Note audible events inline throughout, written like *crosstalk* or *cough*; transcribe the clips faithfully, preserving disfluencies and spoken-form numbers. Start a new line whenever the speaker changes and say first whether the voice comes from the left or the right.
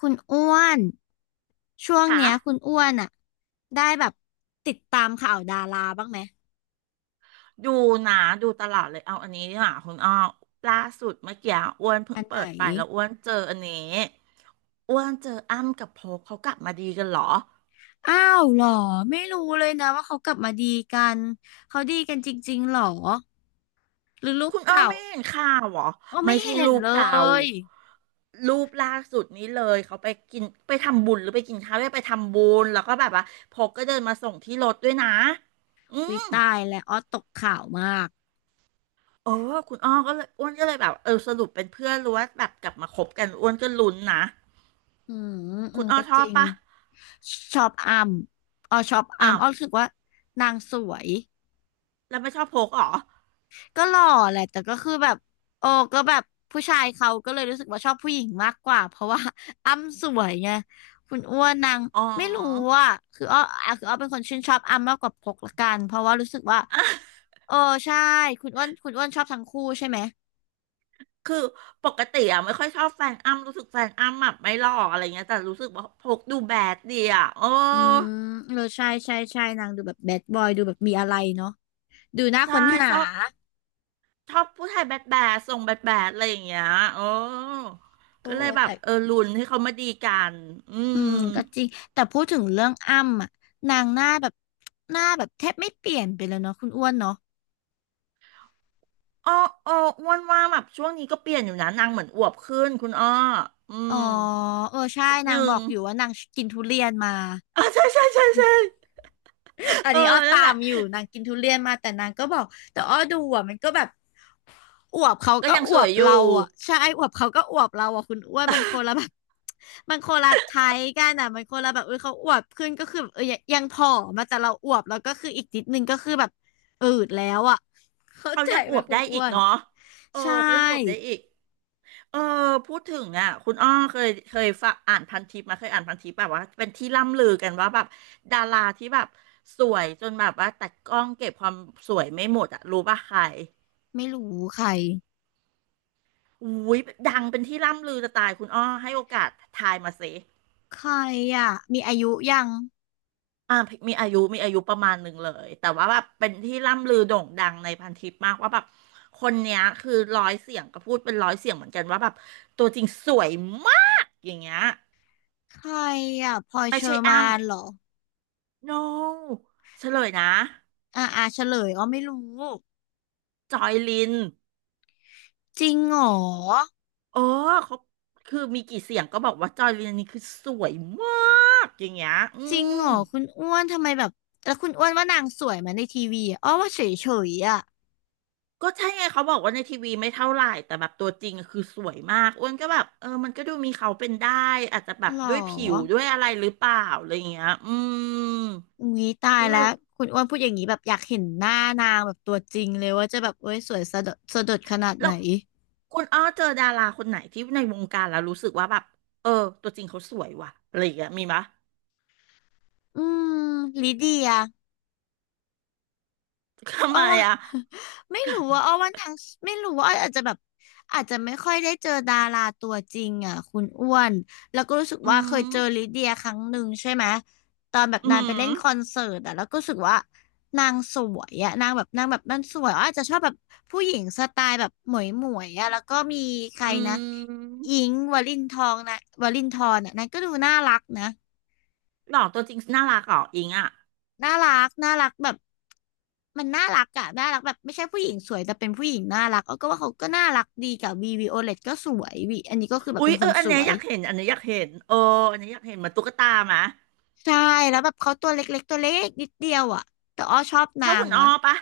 left: คุณอ้วนช่วง
right: ค่ะ
left: เนี้ยคุณอ้วนอะได้แบบติดตามข่าวดาราบ้างไหม
right: ดูนะ ดูตลอดเลยเอาอันนี้ดีกว่าคุณอ้อล่าสุดเมื่อกี้อ้วนเพิ่
left: อั
right: ง
left: นไห
right: เปิ
left: น
right: ดไปแล้วอ้วนเจออันนี้อ้วนเจออ้ำกับโพกเขากลับมาดีกันเหรอ
left: อ้าวเหรอไม่รู้เลยนะว่าเขากลับมาดีกันเขาดีกันจริงๆหรอหรือรูป
right: คุณอ้อ
left: เก่า
right: ไม่เห็นข่าวเหรอ
left: อกอ
right: ไม่
left: ไม่
right: ใช่
left: เห็
right: รู
left: น
right: ป
left: เล
right: เก่า
left: ย
right: รูปล่าสุดนี้เลยเขาไปกินไปทำบุญหรือไปกินข้าวด้วยไปทำบุญแล้วก็แบบว่าโพกก็เดินมาส่งที่รถด้วยนะอื
left: วิ
right: ม
left: ตายแล้วอ้อตกข่าวมาก
right: เออคุณอ้อก็เลยอ้วนก็เลยแบบเออสรุปเป็นเพื่อนหรู้ว่าแบบกลับมาคบกันอ้วนก็ลุ้นนะ
left: อืมอื
right: คุ
left: ม
right: ณอ้อ
left: ก็
right: ช
left: จ
right: อบ
left: ริง
right: ปะ
left: ชอบอัมอ้อชอบอั
right: อ้า
left: ม
right: ว
left: อ้อรู้สึกว่านางสวย
right: แล้วไม่ชอบโพกเหรอ
left: ก็หล่อแหละแต่ก็คือแบบโอ้ก็แบบผู้ชายเขาก็เลยรู้สึกว่าชอบผู้หญิงมากกว่าเพราะว่า *laughs* อ้ำสวยไงคุณอ้วนนาง
right: อ๋อ
left: ไม่รู้อ่ะคืออ้ออ่ะคืออ้อเป็นคนชื่นชอบอ้ำมากกว่าพกละกันเพราะว่ารู้สึกว่า
right: *laughs* อ่ะ
left: โอ้ใช่คุณอ้วนคุณอ้วนชอบทั้งคู่ใช่ไหม
right: คือปกติอ่ะไม่ค่อยชอบแฟนอ้ำรู้สึกแฟนอ้ำแบบไม่หล่ออะไรเงี้ยแต่รู้สึกว่าโพกดูแบดดีอ่ะโอ้
left: อืมเออใช่ใช่ใช่นางดูแบบแบดบอยดูแบบมีอะไรเนาะดูน่า
right: ใช่
left: ค้นหา
right: ชอบชอบผู้ชายแบดแบดทรงแบดแบดอะไรอย่างเงี้ยโอ้
left: โอ้
right: ก็เลยแบ
left: แต่
right: บเออลุ้นให้เขามาดีกัน อื
left: อืม
right: ม
left: ก็จริงแต่พูดถึงเรื่องอ้ำอ่ะนางหน้าแบบหน้าแบบแทบไม่เปลี่ยนไปเลยเนาะคุณอ้วนเนาะ
right: อ้ออ้ออ้วนว่าแบบช่วงนี้ก็เปลี่ยนอยู่นะนางเหมือนอวบขึ้นคุณอ้ออื
left: อ๋อ
right: ม
left: เออใช่
right: นิด
left: นาง
right: นึ
left: บ
right: ง
left: อกอยู่ว่านางกินทุเรียนมา
right: *laughs* อ๋อใช่ใช่ใช่ใช่
left: *laughs* อัน
right: เออ
left: นี้อ้อ
right: นั่
left: ตา
right: นแหละ
left: มอยู่นางกินทุเรียนมาแต่นางก็บอกแต่อ้อดูอ่ะมันก็แบบอวบเขา
right: ก็
left: ก็
right: ยัง
left: อ
right: ส
left: ว
right: วย
left: บ
right: อยู่
left: เราอ่ะใช่อวบเขาก็อวบเราอ่ะคุณอ้วนมันคนละแบบ *laughs* มันคนละไทยกันอ่ะมันคนละแบบเออเขาอวบขึ้นก็คือเออยังยังผอมมาแต่เราอวบแล้วก็คืออีกนิดนึงก็คือแบบอืดแล้วอ่ะ *laughs* เข้า
right: เขา
left: ใจ
right: ยังอ
left: ไหม
right: วบ
left: คุณ
right: ได้
left: อ้
right: อี
left: ว
right: ก
left: น
right: เนาะเออ
left: ใช่
right: เขายังอวบได้อีกเออพูดถึงอ่ะคุณอ้อเคยเคยฝากอ่านพันทิปมาเคยอ่านพันทิปแบบว่าเป็นที่ล่ำลือกันว่าแบบดาราที่แบบสวยจนแบบว่าแต่กล้องเก็บความสวยไม่หมดอ่ะรู้ป่ะใคร
left: ไม่รู้ใคร
right: อุ้ยดังเป็นที่ล่ำลือจะตายคุณอ้อให้โอกาสทายมาสิ
left: ใครอ่ะมีอายุยัง
right: อ่ามีอายุมีอายุประมาณหนึ่งเลยแต่ว่าแบบเป็นที่ล่ำลือโด่งดังในพันทิปมากว่าแบบคนเนี้ยคือร้อยเสียงก็พูดเป็นร้อยเสียงเหมือนกันว่าแบบตัวจริงสวยมากอย่างเงี้ย
left: ใครอ่ะพลอย
right: ไม่
left: เชอ
right: ใช่
left: ร์
right: อ้
left: มานเหรอ
right: ำ no เฉลยนะ
left: อ่าอ่าเฉลยอ๋อไม่รู้
right: จอยลิน
left: จริงเหรอ
right: เออเขาคือมีกี่เสียงก็บอกว่าจอยลินนี่คือสวยมากอย่างเงี้ยอื
left: จริงเหร
right: ม
left: อคุณอ้วนทำไมแบบแล้วคุณอ้วนว่านางสวยไหมาในทีวีอะอ้อว่าเฉยเฉยอ่ะ
right: ก็ใช่ไงเขาบอกว่าในทีวีไม่เท่าไหร่แต่แบบตัวจริงอะคือสวยมากอ้วนก็แบบเออมันก็ดูมีเขาเป็นได้อาจจะแบบ
left: หร
right: ด้
left: อ
right: วยผิวด้วยอะไรหรือเปล่าอะไรอย่างเงี้ยอืม
left: อุ้ยตาย
right: ก็เล
left: แล้ว
right: ย
left: คุณอ้วนพูดอย่างนี้แบบอยากเห็นหน้านางแบบตัวจริงเลยว่าจะแบบเอ้ยสวยสะดดสะดดขนาด
right: แล้
left: ไหน
right: วคุณอ้อเจอดาราคนไหนที่ในวงการแล้วรู้สึกว่าแบบเออตัวจริงเขาสวยว่ะอะไรอย่างเงี้ยมีปะ
left: อืมลิเดีย
right: ทำ
left: อ้อ
right: ไม
left: ว่า
right: อ่ะ
left: *laughs* ไม่รู้ว่าอ้อว่าทางไม่รู้ว่าอ้ออาจจะแบบอาจจะไม่ค่อยได้เจอดาราตัวจริงอ่ะคุณอ้วนแล้วก็รู้สึก
right: อื
left: ว่าเคย
right: ม
left: เจอลิเดียครั้งหนึ่งใช่ไหมตอนแบบ
right: อื
left: นางไปเล่น
right: ม
left: คอนเสิร์ตอ่ะแล้วก็รู้สึกว่านางสวยอ่ะนางแบบนางแบบมันสวยอ้ออาจจะชอบแบบผู้หญิงสไตล์แบบหมวยหมวยอ่ะแล้วก็มีใคร
right: อื
left: นะอิ
right: ม
left: งค์วลินทองนะวลินทรนอ่ะนางก็ดูน่ารักนะ
right: หล่อตัวจริงน่ารักเหรออิงอ่ะ
left: น่ารักน่ารักแบบมันน่ารักอะน่ารักแบบไม่ใช่ผู้หญิงสวยแต่เป็นผู้หญิงน่ารักเออก็ว่าเขาก็น่ารักดีกับวีวีโอเลตก็สวยวีอันนี้ก็คือแบบ
right: อุ๊
left: เป็
right: ย
left: นค
right: เออ
left: น
right: อั
left: ส
right: นเนี้ย
left: ว
right: อ
left: ย
right: ยากเห็นอันเนี้ยอยากเห็นเอออันเนี้ยอยากเห็นเหมือนตุ๊กตาไหม
left: ใช่แล้วแบบเขาตัวเล็กๆตัวเล็กนิดเดียวอะแต่อ้อชอบนา
right: เท่า
left: ง
right: คุณอ้
left: นะ
right: อปะ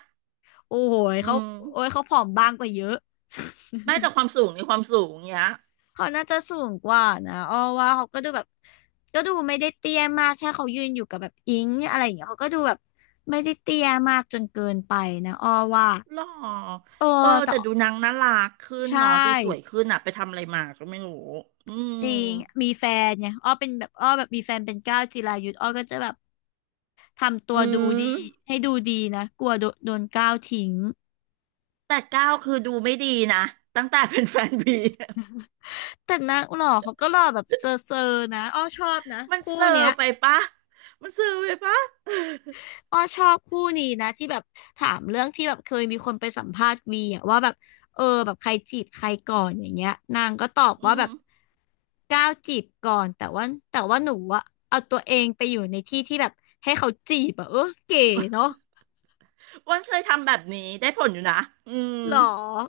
left: โอ้โหย
right: อื
left: เขา
right: ม
left: โอ้ยเขาผอมบางกว่าเยอะ
right: ได้จากความสูงในความสูงเนี้ย
left: *laughs* เขาน่าจะสูงกว่านะอ้อว่าเขาก็ดูแบบก็ดูไม่ได้เตี้ยมากแค่เขายืนอยู่กับแบบอิงอะไรอย่างเงี้ยเขาก็ดูแบบไม่ได้เตี้ยมากจนเกินไปนะอ้อว่า
right: หรอ
left: เออ
right: เออ
left: แต่
right: แต่ดูนางน่ารักขึ้น
left: ใช่
right: เนาะดูสวยขึ้นอะไปทำอะไรมาก็ไม่รู้อืม
left: จริงมีแฟนไงอ้อเป็นแบบอ้อแบบมีแฟนเป็นก้าวจิรายุทธอ้อก็จะแบบทำตัว
right: อื
left: ดู
right: ม
left: ดีให้ดูดีนะกลัวโดโดนก้าวทิ้ง
right: แต่ก้าวคือดูไม่ดีนะตั้งแต่เป็นแฟนบี *laughs*
left: แต่นางหล่อเขาก็หล่อแบบเซอร์เซอร์นะอ้อชอบนะ
right: มัน
left: คู่
right: เซอ
left: เนี้ย
right: ร์ไปปะมันเซอร์ไปปะ
left: อ้อชอบคู่นี้นะที่แบบถามเรื่องที่แบบเคยมีคนไปสัมภาษณ์วีอะว่าแบบเออแบบใครจีบใครก่อนอย่างเงี้ยนางก็ตอบ
right: *laughs* อื
left: ว่าแบ
right: ม
left: บก้าวจีบก่อนแต่ว่าแต่ว่าหนูอะเอาตัวเองไปอยู่ในที่ที่แบบให้เขาจีบอะเออเก๋เนาะ
right: อ้วันเคยทำแบบนี้ได้ผลอยู่นะอืม
left: หรอ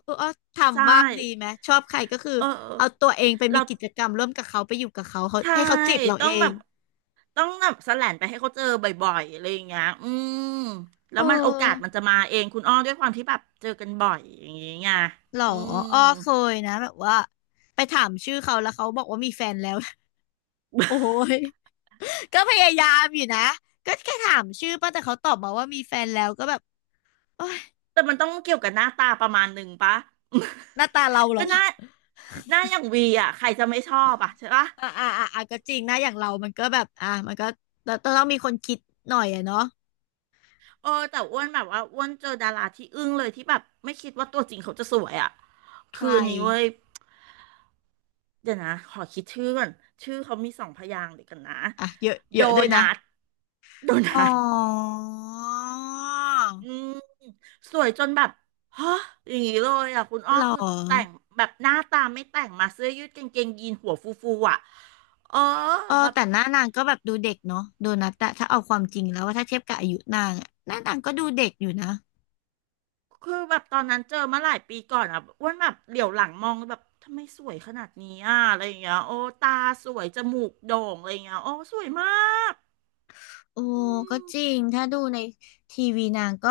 left: เอออ้อ
right: ใช่
left: ทำบ้างดีไหมชอบใครก็คือ
right: เออ
left: เอาตัวเองไปมี
right: เรา
left: กิจกรรมร่วมกับเขาไปอยู่กับเขาเขา
right: ใช่
left: ให้เขาจีบเรา
right: ต้อ
left: เอ
right: งแบ
left: ง
right: บต้องแบบแสแลนไปให้เขาเจอบ่อยๆอะไรอย่างเงี้ยอืมแล้
left: เอ
right: วมันโอกาสมัน
left: อ
right: จะมาเองคุณอ้อด้วยความที่แบบเจอกันบ่อยอย่างเงี้ย
left: หรอ
right: อืม
left: อ้อเคยนะแบบว่าไปถามชื่อเขาแล้วเขาบอกว่ามีแฟนแล้ว *laughs* โอ้
right: *laughs*
left: ย *laughs* ก็พยายามอยู่นะก็แค่ถามชื่อป่ะแต่เขาตอบมาว่ามีแฟนแล้วก็แบบโอ้ย
right: แต่มันต้องเกี่ยวกับหน้าตาประมาณหนึ่งปะ
left: หน้าตาเรา
right: *laughs*
left: เหร
right: ก็
left: อ
right: หน้าหน้าอย่างวีอ่ะใครจะไม่ชอบอ่ะใช่ปะ
left: อ่าอ่าอ่าอ่ะก็จริงนะอย่างเรามันก็แบบอ่ะมันก็ต้องมีคนคิดหน่อยอะเนาะ
right: เออแต่อ้วนแบบว่าอ้วนเจอดาราที่อึ้งเลยที่แบบไม่คิดว่าตัวจริงเขาจะสวยอ่ะ
left: ใค
right: คื
left: ร
right: ออันนี้เว้ยเดี๋ยวนะขอคิดชื่อก่อนชื่อเขามีสองพยางค์เดี๋ยวกันนะ
left: อ่ะเยอะเย
right: โด
left: อะด้วยนะ
right: นัท โดนั
left: อ๋อ
right: ทอืม สวยจนแบบฮะอย่างนี้เลยอ่ะคุณอ้อ
left: หร
right: คือแต่ง
left: อ
right: แบบหน้าตาไม่แต่งมาเสื้อยืดกางเกงยีนหัวฟูๆอ่ะเออ
left: เออ
right: แบบ
left: แต่หน้านางก็แบบดูเด็กเนาะโดนัทอะถ้าเอาความจริงแล้วว่าถ้าเทียบกับอายุนางอะหน้านางก็ดูเด็กอยู่นะ
right: คือแบบตอนนั้นเจอมาหลายปีก่อนอ่ะอ้วนแบบเหลียวหลังมองแบบทำไมสวยขนาดนี้อ่ะอะไรอย่างเงี้ยโอ้ตาสวยจมูกโด่งอะไรอย่างเงี้ยโอ้สวยมาก
left: โอ้
right: อื
left: ก็
right: ม
left: จริงถ้าดูในทีวีนางก็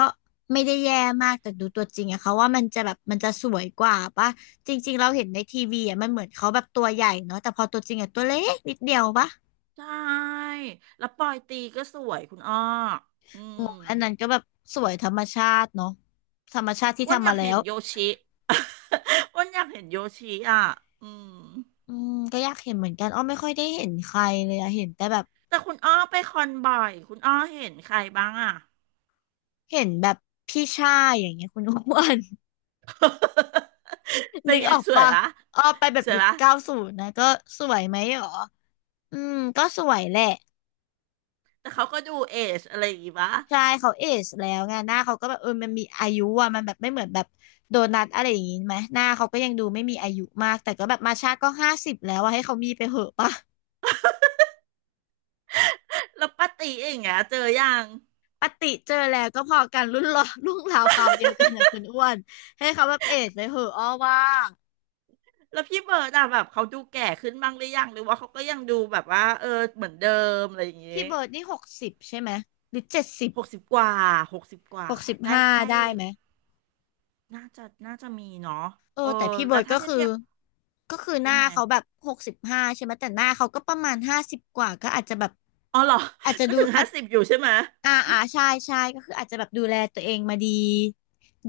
left: ไม่ได้แย่มากแต่ดูตัวจริงอะเขาว่ามันจะแบบมันจะสวยกว่าปะจริงๆเราเห็นในทีวีอะมันเหมือนเขาแบบตัวใหญ่เนาะแต่พอตัวจริงอะตัวเล็กนิดเดียวปะ
right: ใช่แล้วปอยตีก็สวยคุณอ้ออืม
left: งออันนั้นก็แบบสวยธรรมชาติเนาะธรรมชาติที่
right: อ้วนอ
left: ทำ
right: ยา
left: มา
right: ก
left: แล้
right: เห็น
left: ว
right: โยชิ *laughs* อ้วนอยากเห็นโยชิอ่ะอืม
left: อืมก็อยากเห็นเหมือนกันอ้อไม่ค่อยได้เห็นใครเลยอะเห็นแต่แบบ
right: แต่คุณอ้อไปคอนบ่อยคุณอ้อเห็นใครบ้างอ่ะ
left: เห็นแบบพี่ชายอย่างเงี้ยคุณอ้วน
right: *laughs*
left: *laughs*
right: เป็
left: นึ
right: น
left: ก
right: ไง
left: ออก
right: สวย
left: ปะ
right: ปะ
left: อ้อไปแบบ
right: สวย
left: ยุค
right: ปะ
left: เก้าศูนย์นะก็สวยไหมหรออืมก็สวยแหละ
right: แต่เขาก็ดูเอจอะไรอย่างงี้ปะ
left: ใช่เขาเอจแล้วไงหน้าเขาก็แบบเออมันมีอายุอะมันแบบไม่เหมือนแบบโดนัทอะไรอย่างงี้ไหมหน้าเขาก็ยังดูไม่มีอายุมากแต่ก็แบบมาชาก็ห้าสิบแล้วอะให้เขามีไปเหอะปะ
right: แล้วป้าตีเอย่างเงี้ยเจอยัง
left: ปฏิเจอแล้วก็พอกันรุ่นรอ *laughs* รุ่นราวคราวเดียวกันนะคุณอ้วนให้เขาแบบเอจไปเหอะอ้อว่า
right: แล้วพี่เบิร์ดอะแบบเขาดูแก่ขึ้นบ้างหรือยังหรือว่าเขาก็ยังดูแบบว่าเออเหมือนเดิมอะไรอย่างงี้
left: พี่เบิร์ดนี่หกสิบใช่ไหมหรือเจ็ดสิบ
right: หกสิบกว่าหกสิบกว่า
left: หกสิบ
right: ใกล้
left: ห้า
right: ใกล้
left: ได้ไหม
right: น่าจะน่าจะมีเนาะ
left: เออ
right: เออ
left: แต่พี่เบิ
right: แล้ว
left: ร์ด
right: ถ้า
left: ก็
right: เทียบ
left: คือ
right: เทียบ
left: ก็คือห
right: เป็น
left: น้า
right: ไง
left: เขาแบบหกสิบห้าใช่ไหมแต่หน้าเขาก็ประมาณห้าสิบกว่าก็อาจจะแบบ
right: อ๋อเหรอ
left: อาจ
right: *laughs*
left: จะ
right: ก็
left: ดู
right: ถึง
left: อา
right: ห้าสิบอยู่ใช่ไหม
left: อ่าอ่าใช่ใช่ก็คืออาจจะแบบดูแลตัวเองมาดี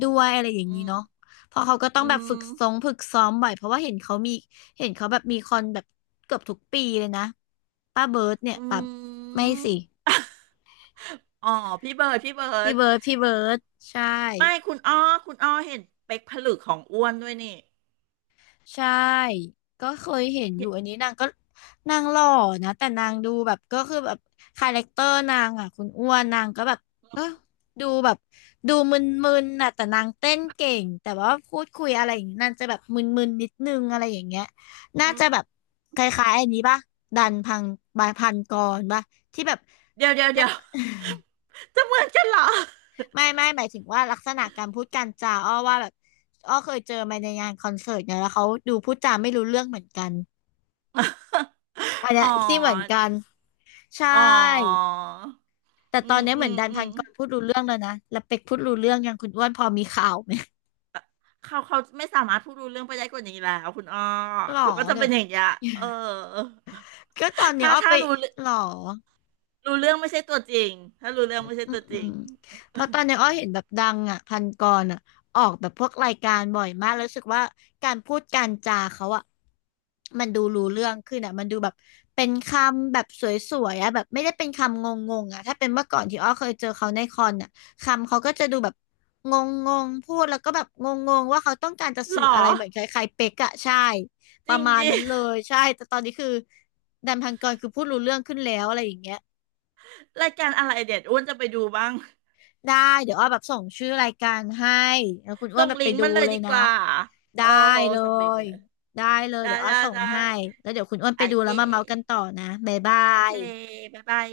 left: ด้วยอะไรอย่าง
right: อื
left: นี้
right: ม
left: เนาะเพราะเขาก็ต้อ
right: อื
left: งแบบฝึก
right: ม
left: ซงฝึกซ้อมบ่อยเพราะว่าเห็นเขามีเห็นเขาแบบมีคอนแบบเกือบทุกปีเลยนะป้าเบิร์ดเนี่
right: อื
left: ยป้าไม่
right: ม
left: สิ
right: *laughs* อ๋อพี่เบิร์ดพี่เบิร์
left: พี่
right: ด
left: เบิร์ดพี่เบิร์ดใช่
right: ไม่คุณอ้อคุณอ้อเห็นเป๊กผลึกของอ้วนด้วยนี่
left: ใช่ ก็เคยเห็นอยู่
right: เดี๋ยว
left: อันนี้นางก็นางหล่อนะแต่นางดูแบบก็คือแบบคาแรคเตอร์นางอ่ะคุณอ้วนนางก็แบบเออดูแบบดูมึนๆน่ะแต่นางเต้นเก่งแต่ว่าพูดคุยอะไรอย่างนี้นางจะแบบมึนๆนิดนึงอะไรอย่างเงี้ยน่า
right: อื
left: จะแบบ
right: ม
left: คล้ายๆอันนี้ป่ะดันพังบายพันกรป่ะที่แบบ
right: เดี๋ยวเดี๋ยว
left: *laughs* นั่
right: เดี๋ยว
left: น
right: *laughs* จะเหมือนกันเหรอ
left: ไม่ไม่หมายถึงว่าลักษณะการพูดการจาอ้อว่าแบบอ้อเคยเจอมาในงานคอนเสิร์ตเนี่ยแล้วเขาดูพูดจาไม่รู้เรื่องเหมือนกันอันเนี้
right: อ๋
left: ย
right: อ
left: ที่เหมือนกันใช
right: อ๋อ
left: ่แต่
right: อื
left: ตอน
right: ม
left: เนี้ย
right: อื
left: เหมือน
right: ม
left: ดัน
right: อื
left: พัน
right: ม
left: กรพูดรู้เรื่องแล้วนะแล้วเป็กพูดรู้เรื่องยังคุณอ้วนพอมีข่าวไหม
right: เขาเขาไม่สามารถพูดรู้เรื่องไปได้กว่านี้แล้วคุณอ้อ
left: หรอ
right: เขาก็จะ
left: เดี๋ย
right: เป็
left: ว
right: นอย่างเงี้ยเออ
left: *laughs* ก็ตอนเนี้ย
right: ถ้า
left: อ้อ
right: ถ้า
left: ไป
right: รู้
left: หรอ
right: รู้เรื่องไม่ใช่ตัวจริง ถ้ารู้เรื่องไม่ใช่
left: อืม
right: ตัวจ
left: อื
right: ริ
left: ม
right: ง
left: เพราะตอนนี้
right: *laughs*
left: อ้อเห็นแบบดังอ่ะพันกรอ่ะออกแบบพวกรายการบ่อยมากแล้วรู้สึกว่าการพูดการจาเขาอ่ะมันดูรู้เรื่องขึ้นอ่ะมันดูแบบเป็นคำแบบสวยๆอ่ะแบบไม่ได้เป็นคำงงๆอ่ะถ้าเป็นเมื่อก่อนที่อ้อเคยเจอเขาในคอนอ่ะคำเขาก็จะดูแบบงงๆพูดแล้วก็แบบงงๆว่าเขาต้องการจะ
right: หร
left: สื่
right: อ
left: ออะไรเหมือนคล้ายๆเป๊กอ่ะใช่ป
right: จริ
left: ระ
right: ง
left: มาณ
right: ดิ
left: นั้นเลยใช่แต่ตอนนี้คือแดันพันกรคือพูดรู้เรื่องขึ้นแล้วอะไรอย่างเงี้ย
right: รายการอะไรเด็ดอ้วนจะไปดูบ้าง
left: ได้เดี๋ยวอ้อแบบส่งชื่อรายการให้แล้วคุณอ้ว
right: ส่
left: น
right: ง
left: แบบ
right: ลิ
left: ไป
right: งก์
left: ดู
right: มันเลย
left: เลย
right: ดีก
left: นะ
right: ว่า โอ้
left: ได้เล
right: ส่งลิงก์มา
left: ย
right: เลย
left: ได้เลย
right: ได้
left: เดี๋ยวอ้อ
right: ได้
left: ส่ง
right: ได้
left: ให้แล้วเดี๋ยวคุณอ้วน
right: โอ
left: ไปดู
right: เค
left: แล้วมาเมาส์กันต่อนะบ๊ายบา
right: โอเค
left: ย
right: บ๊ายบาย